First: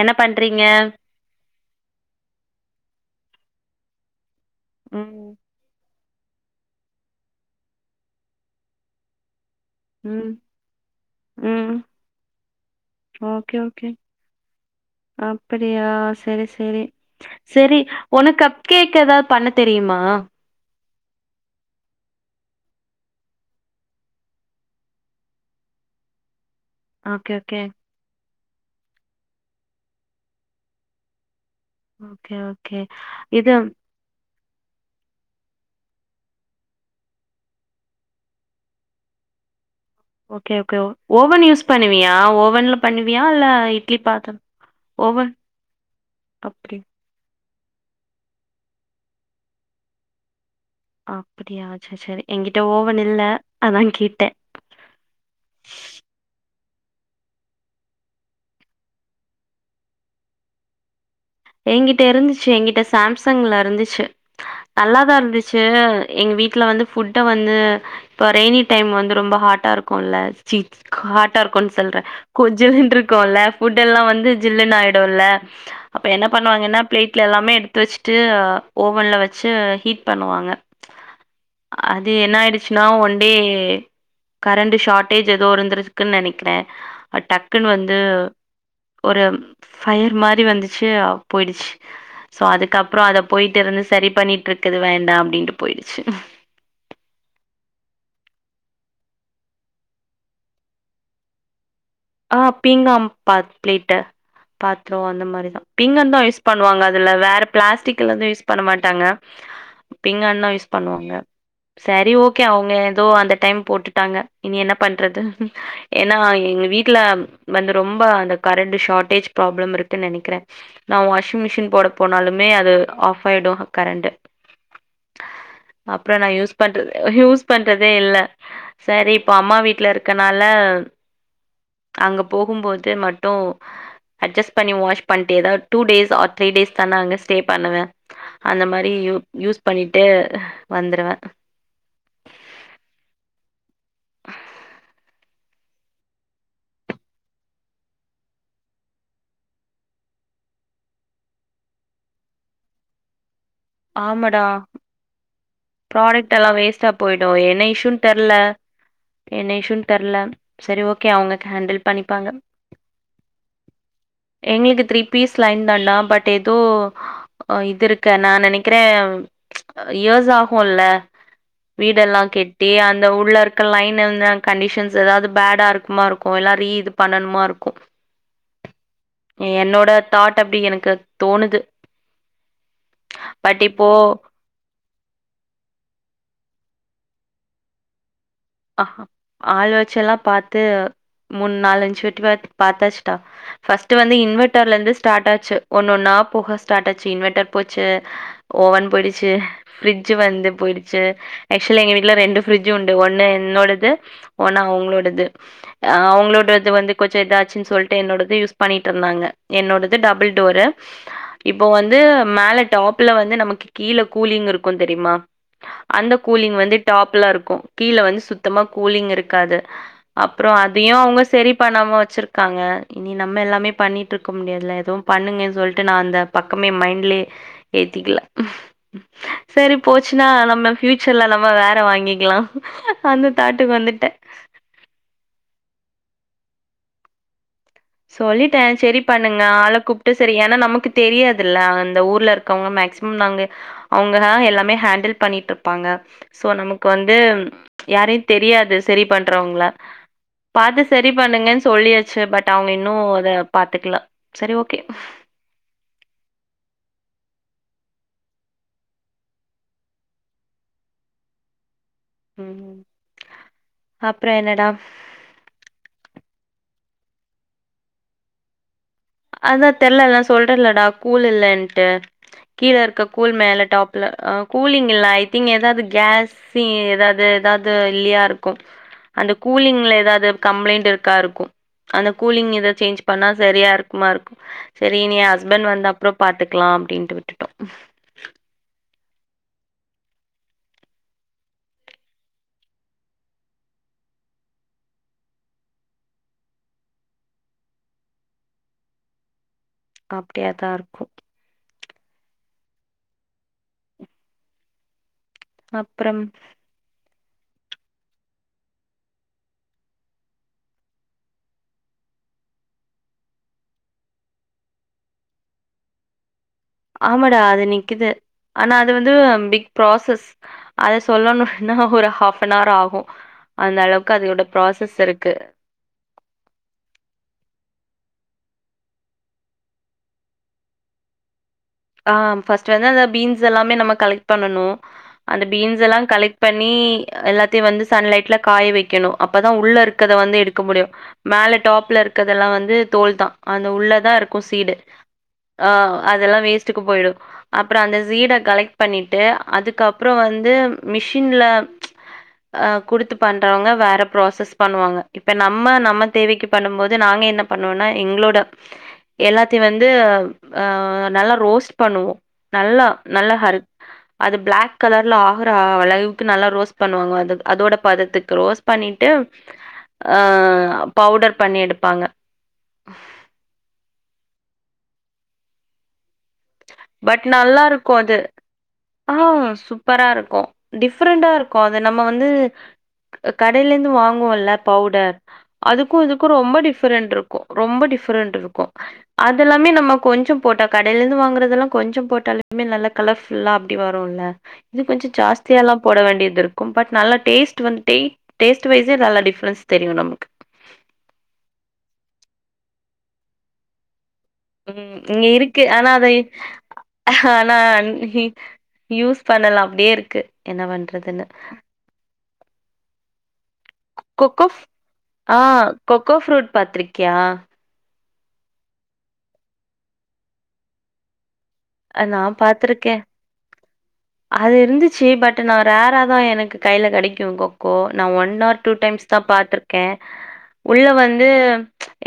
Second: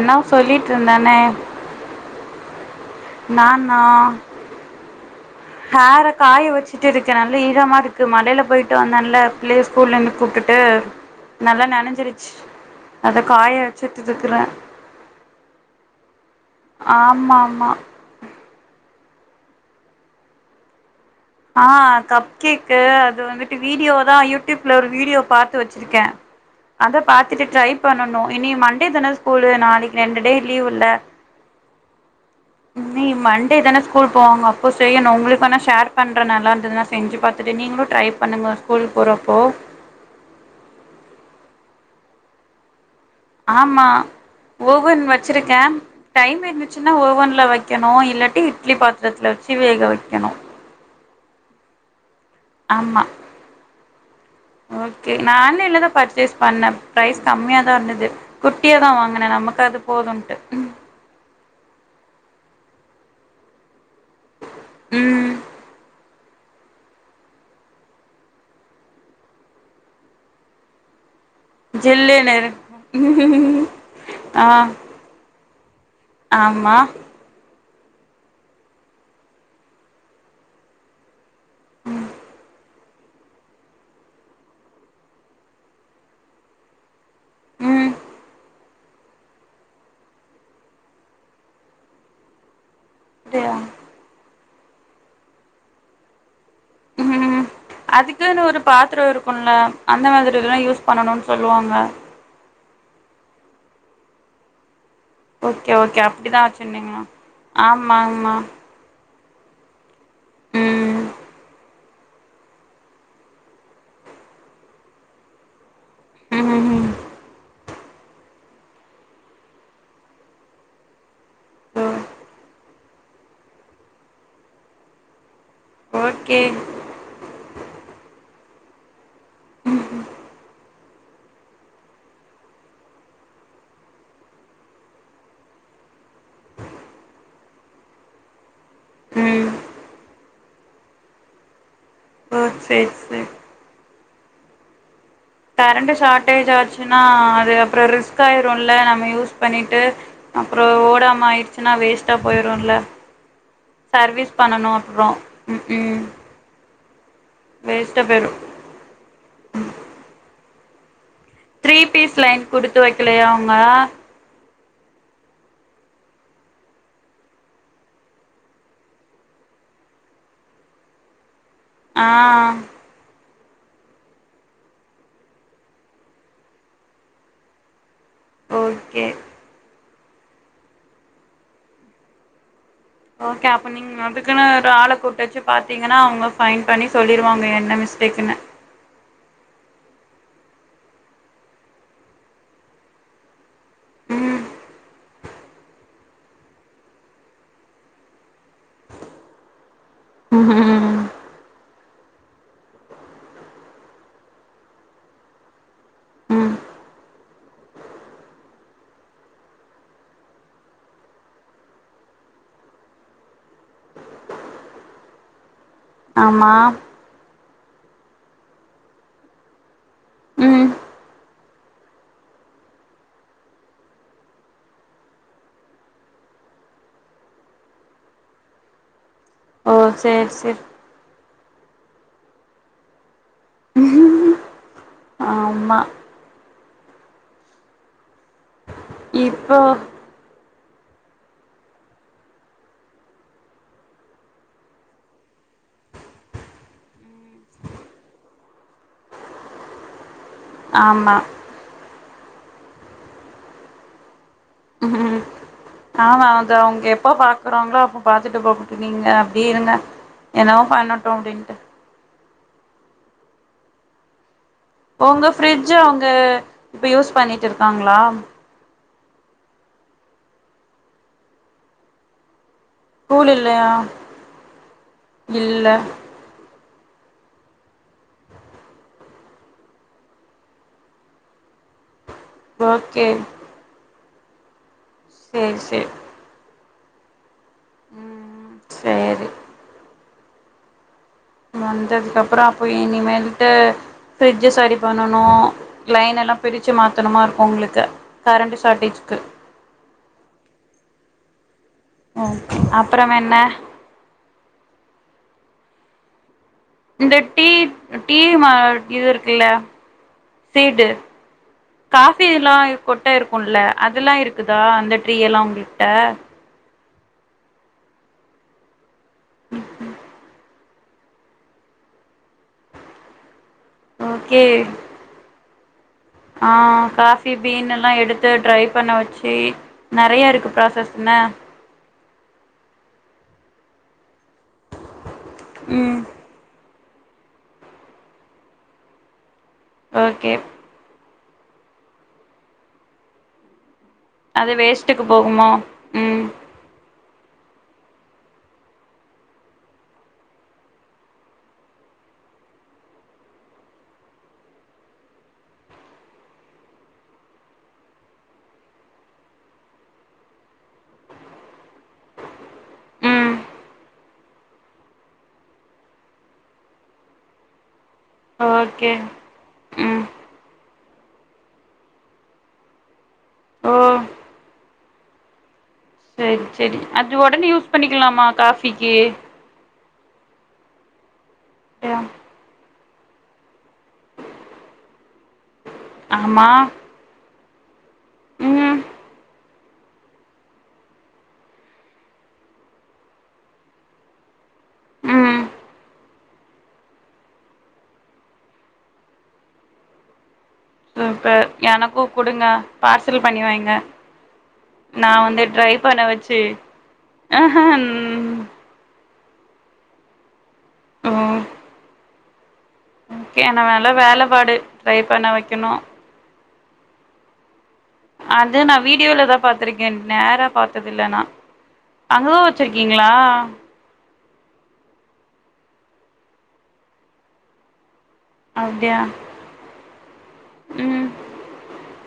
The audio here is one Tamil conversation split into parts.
என்ன பண்றீங்க சொல்லிட்டு இருந்தனே நானா ம் ஹேர காய வச்சுட்டு இருக்க நல்ல ஈரமா இருக்கு மழைல போயிட்டு வந்தல்ல ப்ளே ஸ்கூல்ல இருந்து ம் கூப்டுட்டு நல்லா ம் நனைஞ்சிருச்சு அத ஓகே காய ஓகே வச்சுட்டு இருக்கற அப்படியா செரி செரி ஆமா ஆமா செரி உனக் கப் கேக் ஏதாது பண்ண தெரியுமா ஆ கப் கேக் அது வந்துட்டு வீடியோ தா யூடியூப்ல ஒரு வீடியோ பாத்து வச்சு கே அத ஓகே பாத்துட்டு ஓகே ட்ரை பண்ணணு இனி மண்டே தான ஸ்கூலு நாளைக்கு ரெண்டு டே லீவ் இல்ல ஓகே ஓகே நீ இது மண்டே தான ஸ்கூல் போவாங்க அப்போ செய்யணு உங்களுக்கு வேனா ஷேர் பண்ற நல்லா இருந்ததுதா செஞ்சு பாத்துட்டு நீங்களு ட்ரை பண்ணுங்க ஸ்கூலுக்கு போறப்போ ஓகே ஓகே ஓவன் யூஸ் பண்ணுவியா ஓவன்ல பண்ணுவியால் ஆமா ஓவன் வச்சிருக்கே டைம் அப்டி இருந்துச்சுன்னா ஓவன்ல வக் கெணு இல்லாட்டி இட்லி பாத்திரத்தில வச்சு வேக வைக்கணு அப்டியா செரி செரி எங்கிட்ட ஓவன் ஆமா இல்ல அதா கேட்டே ஓகே நாஆன்லைன்ல தா பர்ச்சேஸ் பண்ணே ப்ரைஸ் கம்மியா தா இருந்தது குட்டிய தா வாங்குனே நமக்கு அது போதுன்ட்டு எ கிட்ட இருந்துச்சு எகிட்ட சாம்சங்ல இருந்துச்சு நல்லாதா ம் இருந்துச்சு எங்க வீட்ல வந்து ஃபுட்ட வந்து இப்போ ரெய்னி டைம் வந்து ரொம்ப ஹாட்டா இருக்குல்ல சீ காட்டா இருக்குன் சொல்ற ஜில்லுனு கொஜலுன்ருக்குல்ல இருக்கு ஃபுட் எல்லா வந்து ஆ ஜில்லுனு ஆய்டு டுல்ல அப்ப என்ன ஆமா பண்ணுவாங்கனா பிளேட் ட்ல எல்லாமே எடுத்து வச்சுட்டு ஓவன்ல வச்சு ஹீட் பண்ணுவாங்க அது என்ன ஆயிடுச் சுனா ஒன்டே கரண்ட் ஷார்ட்டேஜ் ஏதோ இருந்தரக்குன் நினைக்கிறே அது டக்குன்னு ம் வந்து ஒரு ஃபயர் மாரி வந்து ச்சு அப் போயிடுச்சி சோ அதுக்கப்புறோ அத அப்டியா போய்ட்டு வந்து சரி பண்ணிட்டுர்க் குது வேண்டா அப்டின்ட்டு போயிடுச்சு ம் அதுக்குன்னு ஒரு பாத்திரோ இருக்குல்ல அந்த மாதிரில்லா யூஸ் பண்ணணு சொல்லுவாங்க ஆ பீங்காம் பாத் பிளேட்டு பாத்ரோ அந்த மாரிதா ஓகே ஓகே பீங்கதா யூஸ் அப்டிதா பண்ணுவாங்க வச்சிருந்தீங்களா அதுல வேற ஆமா பிளாஸ்டிக்லது ஆமா யூஸ் பண்ண மாட்டாங்க பீங்கான்தா யூஸ் ம் பண்ணுவாங்க செரி ஓகே அவுங்கள ஏதோ அந்த டைம் போட்டுட்டாங்க இனி என்ன பண்றது ஏன்னா எங்க ம் வீட்ல வந்து ரொம்ப அந்த கரண்டு ஷாட்டேஜ் ப்ராப்ளம் இருக்குன் நெனைக்கிறே நா வாஷிங் மிஷின் ஓ போட போனாலுமே அது ஆஃப் ஆகிடு கரெண்டு அப்றோ நா ஓகே யூஸ் பன் ஹியூஸ் பண்றதே இல்ல சரி இப்ப அம்மா வீட்ல இருக்கனால அங்க போகும்போது மட்டு அஜ்ஜஸ் பண்ணி வாஷ் பண்ட்டேதா ட்டூ டேஸ் ஆர் த்ரீ டேஸ்தா நா அங்க ஸ்டே பண்ணுவே அந்த மாரி யூ ம் யூஸ் பண்னிட்டு வந்துருவ ஓ செரி செரி [inaudible] கரண்டு ஷாட்டேஜ் ஆச்சுன்னா அது அப்புறோ ரிஸ்க் ஆயிருல்ல நம்ம யூஸ் பண்ணிட்டு அப்றோ ஓடாம ஆய்டுச்சுன்னா வேஸ்ட்டா போயிருல்ல சர்வீஸ் ஆமாடா பண்ணனு அப்றோ ப்ராடக்ட் எல்லா வேஸ்ட்டா போய்டு என்ன இஷ்யுன் வேஸ்ட்டா போயிரு தெர்ல என்ன இஷ்யுன்னு தெர்ல செரி ஓகே அவுங்க த்ரீ பீஸ் லைன் குடுத்து வெக்கலையா அவுங்க எங்ளுக்கு த்ரீ பீஸ் லைன்தான்டா பட் எதோ இது இருக்க நா நெனை க்கிறே இயர்ஸ் ஆகுல்ல வீடெல்லா ஆ கெட்டி அந்த உள்ளரு க்க லைன் இர்ந்த கன்டிஷன்ஸ் எதாவ்து பேடா இருக்குமாருக்கு எல்லா ரீ இது பண்ணணுமாருக்கு ஓகே என்னோட தாட் அப்டி எனக்கு தோனுது ஓகே அப்ப இப்போ நீங்க அதுக்குனு ஒரு ஆள கூட்டு வச்சு பாத்தீங்கன்னா அவுங்க ஃபயின்ட் பண்ணி சொல்லிருவாங்க என்ன மிஸ்டேக்குன்னு அ ஹா ஆள் வச்செல்லா பாத்து மூன் நாலஞ் வாட்டி வா பாத்தாச்சுட்டா ஃபர்ஸ்ட்டு வந்து ம் இன்வெட்டர்லர்ந்து ஸ்டார்ட்டாச்சு ஒன்னொன்னா போக ஸ்டார்ட்டாச்சு இன்வெட்டர் போச்சு ஓவன் போய்டுச்சு ஃப்ரிஜ்ஜு வந்து போய்டுச்சு ம் ஆக்சுவலா எங்க வீட்ல ரெண்டு ஃப்ரிஜ்ஜு உண்டு ஒன்னு என்னோடது ஒன்னு அவுங்ளோடது ஆ ம் அவுங்ளோடது வந்து கொஞ்சோ இதாச்சுன் சொல்ட்டு என்னோடது யூஸ் பண்ணிட்ருந்தாங்க என்னோட து டபுள் டோரு இப்போ வந்து மேல டாப்ல வந்து நமக்கு கீழ கூலிங் இருக்கு தெரிமா அந்த ஆமா கூலிங் வந்து டாப்லருக்கு கீழ வந்து சுத்தமா கூலிங் இருக்காது அப்றோ ம் அதயு அவுங்க செரி பண்ணாம வச்சிருக்காங்க இனி நம்ம எல்லாமே பண்ணிட்ருக்க முடியாதுல எதுவு பண்ணுங்க சொல்ட்டு நா அந்த பக்கமே மைன்ட்லே ஏத்திக்ல ஓ செரி போச்சுன்னா சேரி சேரி நம்ம ஃப்யூச்சர்ல நம்ம வேற வாங்கிக்லா அந்த தாட்டுக்கு வந்துட்டே ஆம்மா சொல்லிட்டே செரி பண்ணுங்க இப்போ ஆள கூ ட்டு செரி ஏனா நமக்கு தெரியாதுல்ல அந்த ஊர்ல இருக்கோங்க மேக்சிமம் நாங்க அவுங்களா எல்லாமே ஹேண்டில் பண்ணிட்ருப்பாங்க ஸோ நமக்கு வந்து யாரையு தெரியாது செரி பண்றோங்கள பாத்து செரி ஆமா பண்ணுங்கன் சொல்லியாச்சு பட் அவுங்க இன்னு அது பாத்துக்ல ம் ஆமா அவுங்க அவுங்க எப்போ பாக்றாங்ளோ அப்ப பாத்துட்டு போகட்டு நீங்க அப்டியே இருங்க என்னவோ பண்ணட்டு அப்டின்ட்டு ம் அப்றோ என்னடா உங்க ஃப்ரிட்ஜு அவுங்க இப்ப யூஸ் பண்ணிட்டு இருக்காங்ளா அதா தெர்ல அதா சொல்றேலடா கூல் இல்லென்ட்டு கீழருக்க கூல் மேல டாப்ல அ கூலிங் இல்ல ஐ திங்க் இல்ல எதாது கேஸ் சி எதாது எதாது இல்லயாருக்கு அந்த கூலிங்ல எதாவ்து கம்ப்ளைண்ட் இருக்காருக்கு அந்த கூலிங் இத சேஞ்ச் ஓகே பண்ணா சரியா இருக்குமாருக்கு செரி இனி சேரி அஸ்பண்ட் சேரி வந்தப்றோ பாத்துக்லா அப்டின்ட்டு விட்டுட்டோ ம் ம் சேரி வந்ததுக்கப்றோ அப்ப இனிமேல்ட்டு ஃப்ரிட்ஜ சரி பண்ணணு லைனலா பிரிச்சு மாத்தனுமாருக்கு உங்ளுக்கு கரண்ட்டு ஷார்ட்டேஜ்க்கு அப்டியா தாருக்கு ம் அப்றம் என்ன அப்றம் இந்த டீ டீ மா இது இருக்குல்ல சீடு காஃபில்லா கொட்ட இருக்குல அதெல்லா இருக்குதா அந்த ட்ரீ எல்லா உங்ள்ட்ட ஆமாடா அது நிக்குது ஆனா அது வந்து பிக் ப்ராசஸ் அத சொல்லணும்னா ஒரு ஹாஃப்பனார் ஆகு அந்த அளவுக்கு அதோட ஓகே ப்ராசஸ் இருக்கு ஆ காபி பீன் எல்லா எடுத்து டிரை பண்ண வச்சு நெறைய ருக்கு ப்ராசஸ் என்ன ஆ ஃபஸ்ட் வந்து அந்த பீன்ஸ் எல்லாமே நம்ம கலெட் பண்ணனு அந்த பீன்ஸ் எல்லா ம் கலெட் பண்ணி எல்லாத்தையு வந்து சன்லைட்ல காய வெக்கணு அப்பதா உள்ள இருக்கத வந்து ஓகே எடு க்கா முடியு மேல டாப்ல இருக்கதெல்லா வந்து தோல் தா அந்த உள்ள தா ருக் க்கு அது சீடு வேஸ்ட்டுக்கு போகுமோ அ ம் அதெல்லா வேஸ்ட்டுக்கு போய்டு அப்புற அந்த சீட கலெட் பண்ணிட்டு அதுக்கப்புற வந்து மிஷின்ல கொடுத்து பண்றவங்க வேற ப்ராசஸ் பண்ணுவாங்க இப்ப நம்ம நம்ம தேவக்கி பண்ணும் போது நாங்க என்ன பண்ணுவோன்னா எங்ளோட எல்லாத்தையு வந்து அ நல்லா ரோஸ்ட் மிக்ஸ் பண்ணுவோ நல்லா நல்ல ம் ஹர் அது பிளாக் கலர்ல ஆகுற அளவுக்கு நல்லா ரோஸ்ட் பண்ணுவாங்க அது அதோட பதத்துக் ரோஸ்ட் ஓகே பண்ணிட்டு ம் பவுடர் ஆ பண்ணி எடுப்பாங்க ஓ செரி செரி அது பட் ஒடனே யூஸ் நல்லாருக்கு அது பண்ணிக்கலாமா காஃபிக்கு சூப் ப்பரா இருக்கு டிஃப்ரெண்டா ருக்கு அது நம்ம வந்து கடையிலந்து வாங்குவோல்ல பவுடர் அதுக்கு இதுக்கு ஆமா ரொம்ப டிஃப்ரெண்ட் ருக் ரொம்ப டிஃப்ரெண்ட் ருக்கு ம் அதெல்லாமே நம்ம கொஞ்ச போட்டா கடையில ந்து வாங்க ங்கிறதுல்லா கொஞ்ச போட்டாலுமே நல்ல கலர்ஃபுல்லா அப்டி வருல்ல இது கொஞ்ச ம் ஜாஸ்தியால்லா போட வேண்டியதிருக்கும் பட் நல்ல டேஸ்ட் வந்துட்டே டேஸ்ட் வைஸ்ஸே நல்லா டிஃப்ரென்ஸ் தெரியு நமக்கு சூப்பர் எனக்கு குடுங்க பார்சல் பண்ணி வைங்க உம் நா இங்க வந்து இருக்கு ட்ரை ஆனா பண்ண அதை வச்சு ஆனா ம் யூஸ் பண்ணலா அப்டியே ருக்கு என்ன ஓ பண்றதுன்னு ஓகே ஆனா வெலா வேலபாடு ட்ரை பண்ண வக்கணு கோ ஃப்ரூட் பாத்ரிக்யா அது நா வீடியோலதா பாத்துருக்கே நேரா பாத்ததில்ல நா அ நான் அனுபவ் பாத்துருக்கேன். வச்சிருக்கீங்ளா அது இருந்துச்சு பட் நா ரேரா தா எனக்கு கையில கெடைக்கு கொக்கோ நா ஒன் நா டூ அப்டியா டைம்ஸ்தா பாத்துர்க்கே உள்ள ம் வந்து,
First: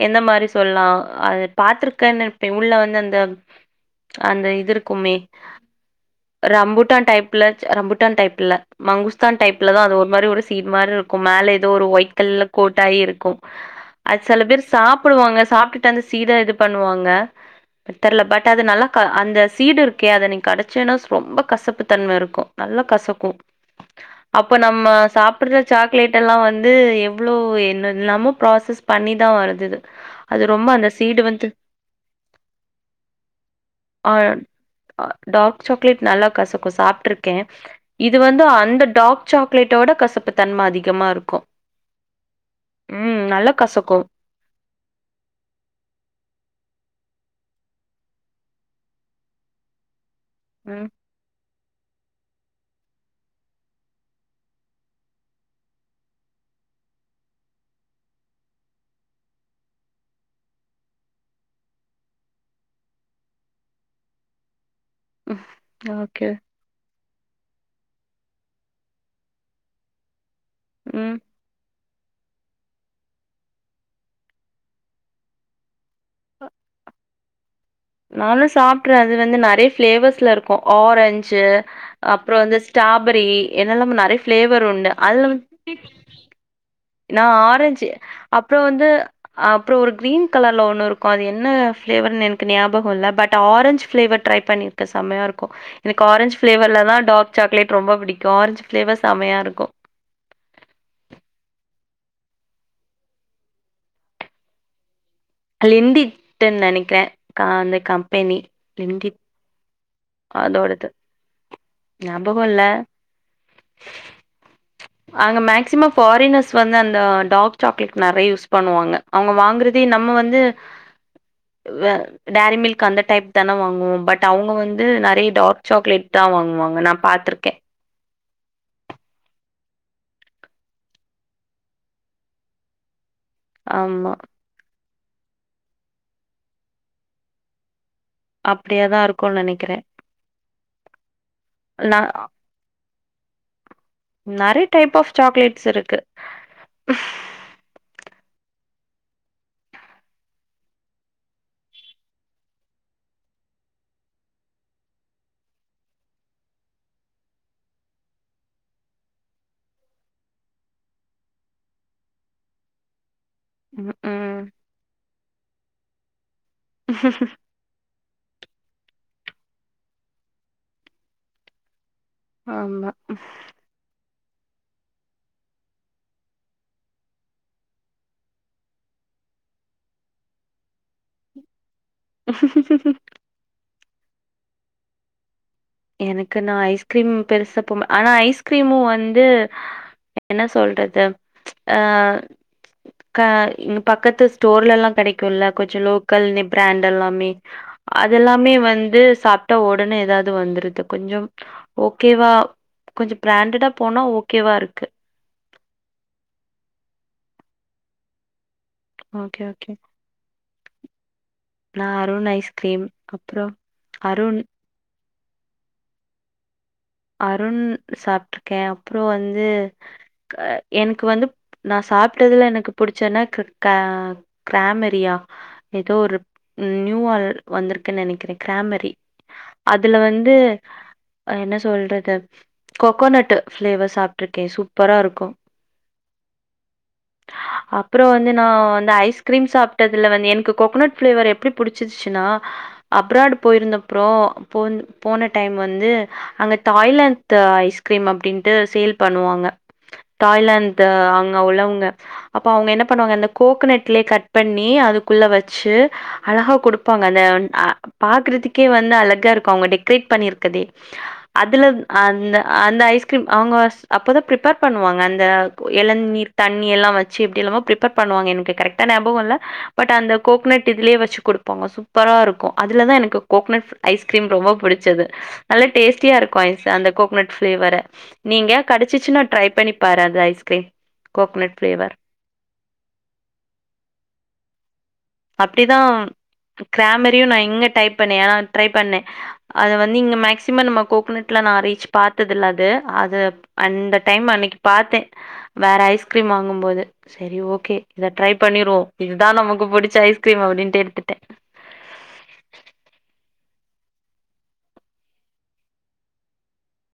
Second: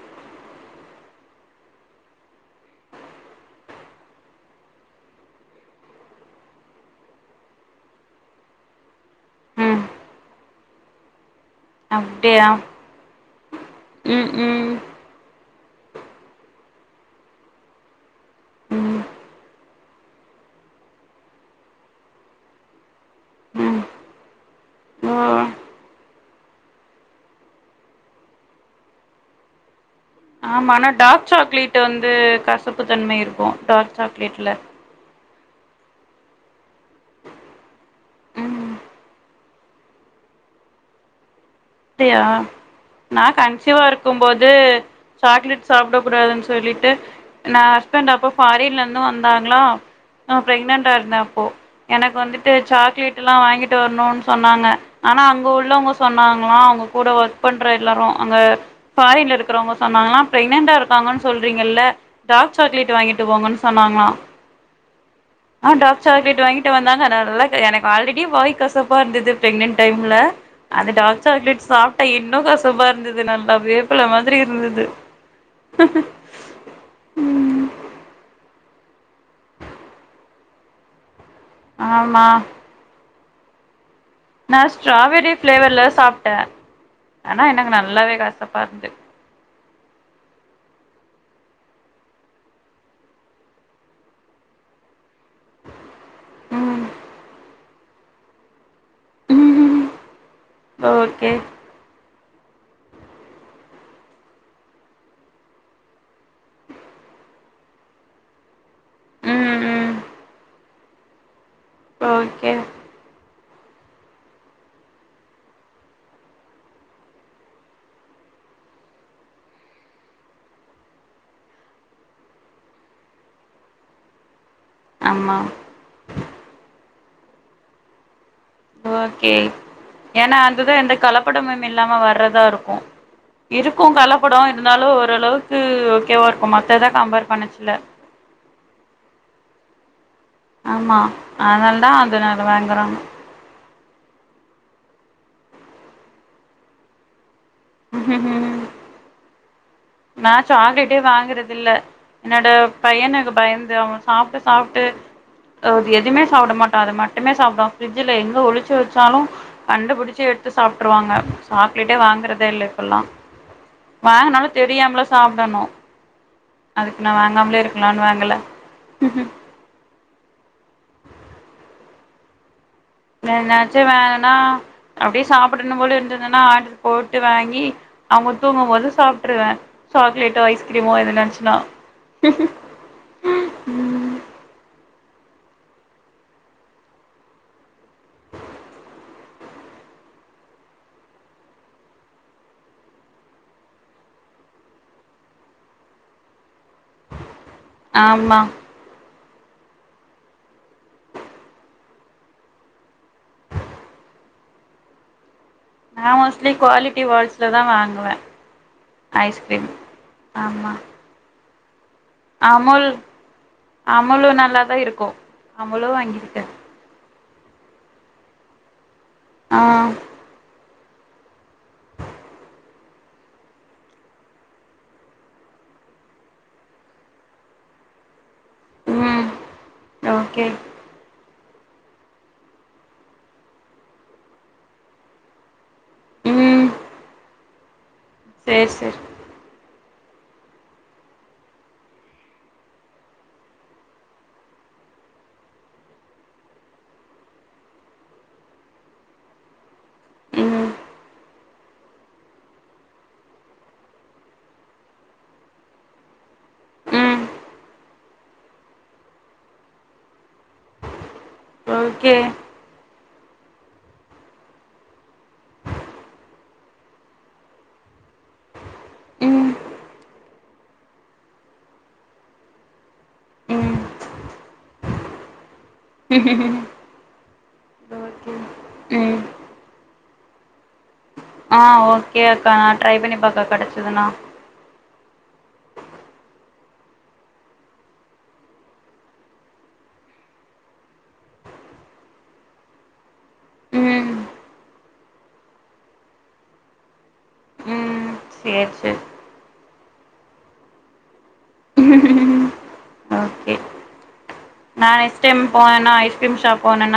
எந்த மாரி சொல்லா அது பாத்திருக்கேன்னு இப்ப உள்ள வந்து அந்த அந்த இது இருக்குமே ரம்புட்டான் டைப்ல ரம்புட்டான் டைப் இல்ல. மங்குஸ்தான் ம் டைப்லதா அது ஒரு மாரி ஒரு சீட் மாரி இரு க்கு மேல ஏதோ ஒரு ஒய்ட் கலர்ல அப்டியா கோட்டாயி ருக்கு. அது ம் செல பேர் ம் சாப்ப ப்டுவாங்க சாப்டுட்டு அந்த சீட இது பண்ணுவாங்க. தெர்ல பட் அது நல்ல ம் அந்த சீடுருக் க்கே அத நீ கடுச்சன்னா ரொம்ப கசப்பு தன்ம இருக்கு. நல்லா கசக்கு ம் அப்போ நம்ம ஓ சாப்புட்ற சாக்லேட் எல்லா வந்து எவ்ளோ என்ன என்னலாமோ ப்ராசஸ் பண்ணிதா வருது [inaudible] ஆமா அந்த ஆனா சீடு டார்க் வந்து சாக்லேட் வந்து கசப்பு தன்மை இருக்கு டார்க் ஆ சாக்லேட்ல. டார்க் சாக்லேட் நல்லா கசக்கு சாப்ட்ருக்கே. இது வந்து ம் அந்த டார்க் சாக்லேட்ட விட கசப்பு தன்ம அதிகமா ருக்கு. அப்டியா, நா கன்சிவா கசக்கும். ருக்குபோது, சாக்லேட் சாப்ட கூடாதுன்னு சொல்லிட்டு, நா ஹஸ்பண்ட் அப்போ ஃபாரின்ல இருந்து வந்தாங்களா நா ம் பிரெக்னன்டா இருந்த அப்போ எனக்கு வந்துட்டு சாக்லேட் எல்லா வாங்கிட்டு வரணுனு சொன்னாங்க ஆனா அங்க உள்ளவங்க சொன்னாங் களா அவங்க கூட ஒர்க் பண்ற எல்லாரு அங்க ஃபாரின்ல இருக்கிறவங்க சொன்னாங்கலா பிரெக்னன்டா இருக்கான்னு சொல்றீங்கல்ல டார்க் சாக்லேட் வாங்கிட்டு போங்கன் சொன்னாங்களா [inaudible] ஆ டார்க் ஓகே சாக்லேட் வாங்கி ட்டு வந்தாங்க நல்ல எனக்கு ஆல்ரெடி வாய் கசப்பா இருந்துது பிரெக்னன்ட் டைம்ல அந்த ம். டார்க் ஆ சாக்லேட் சாப்ட்டா இன்னு கசப்பா இருந்துது நல்லா வேப்பல மாதிரி இருந்துது நானு சாப்ட்ற அது வந்து நறயா ப்ளேவர்ஸ்ல இருக்கு ஆரஞ்சு ஆமா அப்றோ வந்து ஸ்ராபெரி என்னெல்லாமோ நறைய நா ஃப்ளேவர் உண்டு அதல ஸ்ட்ராபெரி வந்து ஃபிளேவர்ல சாப்ட்டே நா ஆனா எனக்கு ஆரஞ்சு நல்லாவே அப்பறோ கசப்பா இருந்து வந்து ஆ அப்பறோ ஒரு க்ரீன் கலர்ல ஒன்னு இருக்கு அது என்ன ஃப்ளேவர்னு எனக் கு ஞாபகோ இல்ல பட் ஆரஞ்ச் ஃப்ளேவர் ட்ரை பண்ணிருக்க சமையா இருக்கு எனக்கு ஆரஞ்ச் ம் ஃப்ளேவர்லதா டார்க் சாக்லெட் ரொம்ப புடிக்கு ஆரஞ்ச் ஃபிளேவர் செம்மையா இருக்கு. ம் ஓகே லிண்டிட்டன் நெனைக்கிறே கா அந்த கம்பெனி லிண்டிட் ம் ம் அதோடது ஓகே ஞாபகோல்ல அங்க மேக்சிமம் ஃபாரினர்ஸ் வந்து அந்த டார்க் சாக்லேட் நறைய யூஸ் பண்ணுவாங்க அவங்க வாங்கறதே நம்ம வந்து வ டேரி மில்க் அந்த டைப் தான வாங்குவோ பட் அவங்க வந் து நறைய ஆமா டார்க் சாக்லேட்தா வாங்குவாங்க நா பாத்திருக்கே ஓகே ஏனா அதுதா எந்த கலப்படமும் இல்லாம வர்றதா இருக்கு இருக்கு ஆமா. கலப்படோ இருந்தாலு ஓரளவுக்கு ஓகேவா இருக்கு மத்தத கம்பேர் பண்ணச்சுல அப்டியாதா இருக்கு நெனைக்கிறே ஆமா அதனாலதா நா அத நாங்க வாங்குறோ நெறைய டைப் ஆப் சாக்லேட்ஸ் இருக்கு [inaudible] நா சாக்லேட்டே வாங்கறதுல்ல என்னோட பையனுக்கு பயந்து அவ சாப்ட்டு சாப்ட்டு எதுமே சாப்ட மாட்டா அது மட்டனே சாப்பட ஃப்ரிட்ஜ்ல எங்க ஒழிச்சு வச்சாலு கண்டுபுடிச்சு எடுத்து சாப்ட்டுருவாங்க சாக்லேட்டே வாங்குறதே இல்ல இப்பல்லா ம். ம். வாங்கனாலு தெரியாமல சாப்டணு அதுக்கு நா வாங்காமலே இருக்கலான்னு வாங்கல ஆமா வேண்டாட்டி வேணா அப்டியே சாப்படணும் போல இருந்ததுன்னா ஆடுரு போட்டு வாங்கி அவங்க தூங்கும்போது சாப்ட்ருவே சாக்லேட்டோ ஐஸ்கிரீமோ எதுன இருந்துச்சுன்னா எனக்கு நா ஐஸ்கிரீம் பெருசப்பன் ஆனா ஐஸ்கிரீமும் வந்து என்ன சொல்றது அ கா இங்க பக்கத்து ஸ்டோர்ல எல்லா கிடைக்கும்ல்ல கொஞ்ச லோக்கல்னு பிராண்ட் எல்லாமே ஆமா அதெல்லாமே வந்து சாப்ட்டா ஒடனே ஏதாவது வந்து கொஞ்சம் ஓகேவா கொஞ்சம் பிராண்டடா போனா ஓகேவா இருக்கு நா மோஸ்ட்லி குவாலிட்டி வால்ஸ்ல தா வாங்குவே ஓகே ஐஸ்கிரீம் ஓகே ஆமா நா அருணே அமுல் அமுலு நல்லாதா இருக்கு அமுலு வாங்கியிருக்க அருண் சாப்ட்ருக்கே அப்பற வந்து ஆ க எனக்கு வந்து நா சாப்ட்டதுல எனக்கு புடிச்சன்னா க கிராமெரியா எதோ ஒரு நியூ ஆர் வந்திருக்குன் நெனைக்கிற கிராமரி ம் அதுல வந்து ஓகே என்ன சொ சொல்றது கொகோனட்டு் ஃப்ளேவர் சாப்ட்ருக்கே சூப்பரா இருக்கு ம் அப்பற வந்து நா சேரி வந்து சேரி ஐஸ்கிரீம் சாப்ட்டதுல வந்து எனக்கு கோகனட் ஃப்ளேவர் எப்டி புடுச்சிச்சுனா அப்ராட் போயிருந்தப்றோ போ போன டைம் வந்து அங்க தாய்லாந்த் ஐஸ்கிரீம் அப்டின்ட்டு சேல் பண்ணுவாங்க ம் தாய்லாந்து அங்க உள்ளவங்க அப்ப அவங்க என்ன பண்ணுவாங்க அந்த கோகனட்லயே கட் பண்ணி அதுக்குள்ள வச்சு அழகா குடுப்பாங்க ம் அந்த அ பாக்குறதுக்கே வந்து அழகா இருக்கு அவங்க டெக்கரேட் பண்ணிருக்கதே அதுல ஓகே அந்த அந்த ஐஸ்கிரீம் அவங்க அப்போதா ப்ரிப்பேர் பண்ணுவாங்க அந்த இளநீர் தண்ணி எல்லா வச் ச்சு எப்டில்லாமோ பிரிப்பர் பண்ணுவாங்க எனக்கு கரெக்டா நியாபக இல்ல ம் பட் அந்த கோக்னட் இதுலயே வச்சு குடுப்பாங்க சூப்பரா இருக்கு அதுலதா எனக்கு கோக்னட் ம் ஐஸ்கிரீம் ரொம்ப புடிச்சது நல்ல டேஸ்டியா இருக்கு ஐஸ் அந்த கோகனட் பிளேவர ஓகே நீங்க ம் கடச்சிச்சுனா ட்ரை பண்ணி பாரு அது ஐஸ்கிரீம் கோக்னட் ஆ ஃப்ளேவர் ஓகேக்கா நா ட்ரை பண்ணி பாக்க கெடைச்சதுண்ணா அப்டிதா கிராமரியு நா இங்க டைப் பண்ணே ஆ ட்ரை பண்ணே அது வந்து இங்க மேக்சிமம் நம்ம கோகனட்ல நான் ரீச் பாத்ததுல்ல அது அது அந்த ம் டைம் அன்னைக்கு பாத்தே வேற ஐஸ்கிரீம் வாங்குபோது சரி ஓகே இத ம் ட்ரை சேரி பண்ணிருவோ சேரி இதுதான் நமக்கு புடிச்ச ஐஸ் கிரீம் அப்டின்ட்டு எடுத்துட்ட ஓகே நா நெக்ஸ்ட் டைம் போனனா ஐஸ்கிரீம் ஷாப் போனனா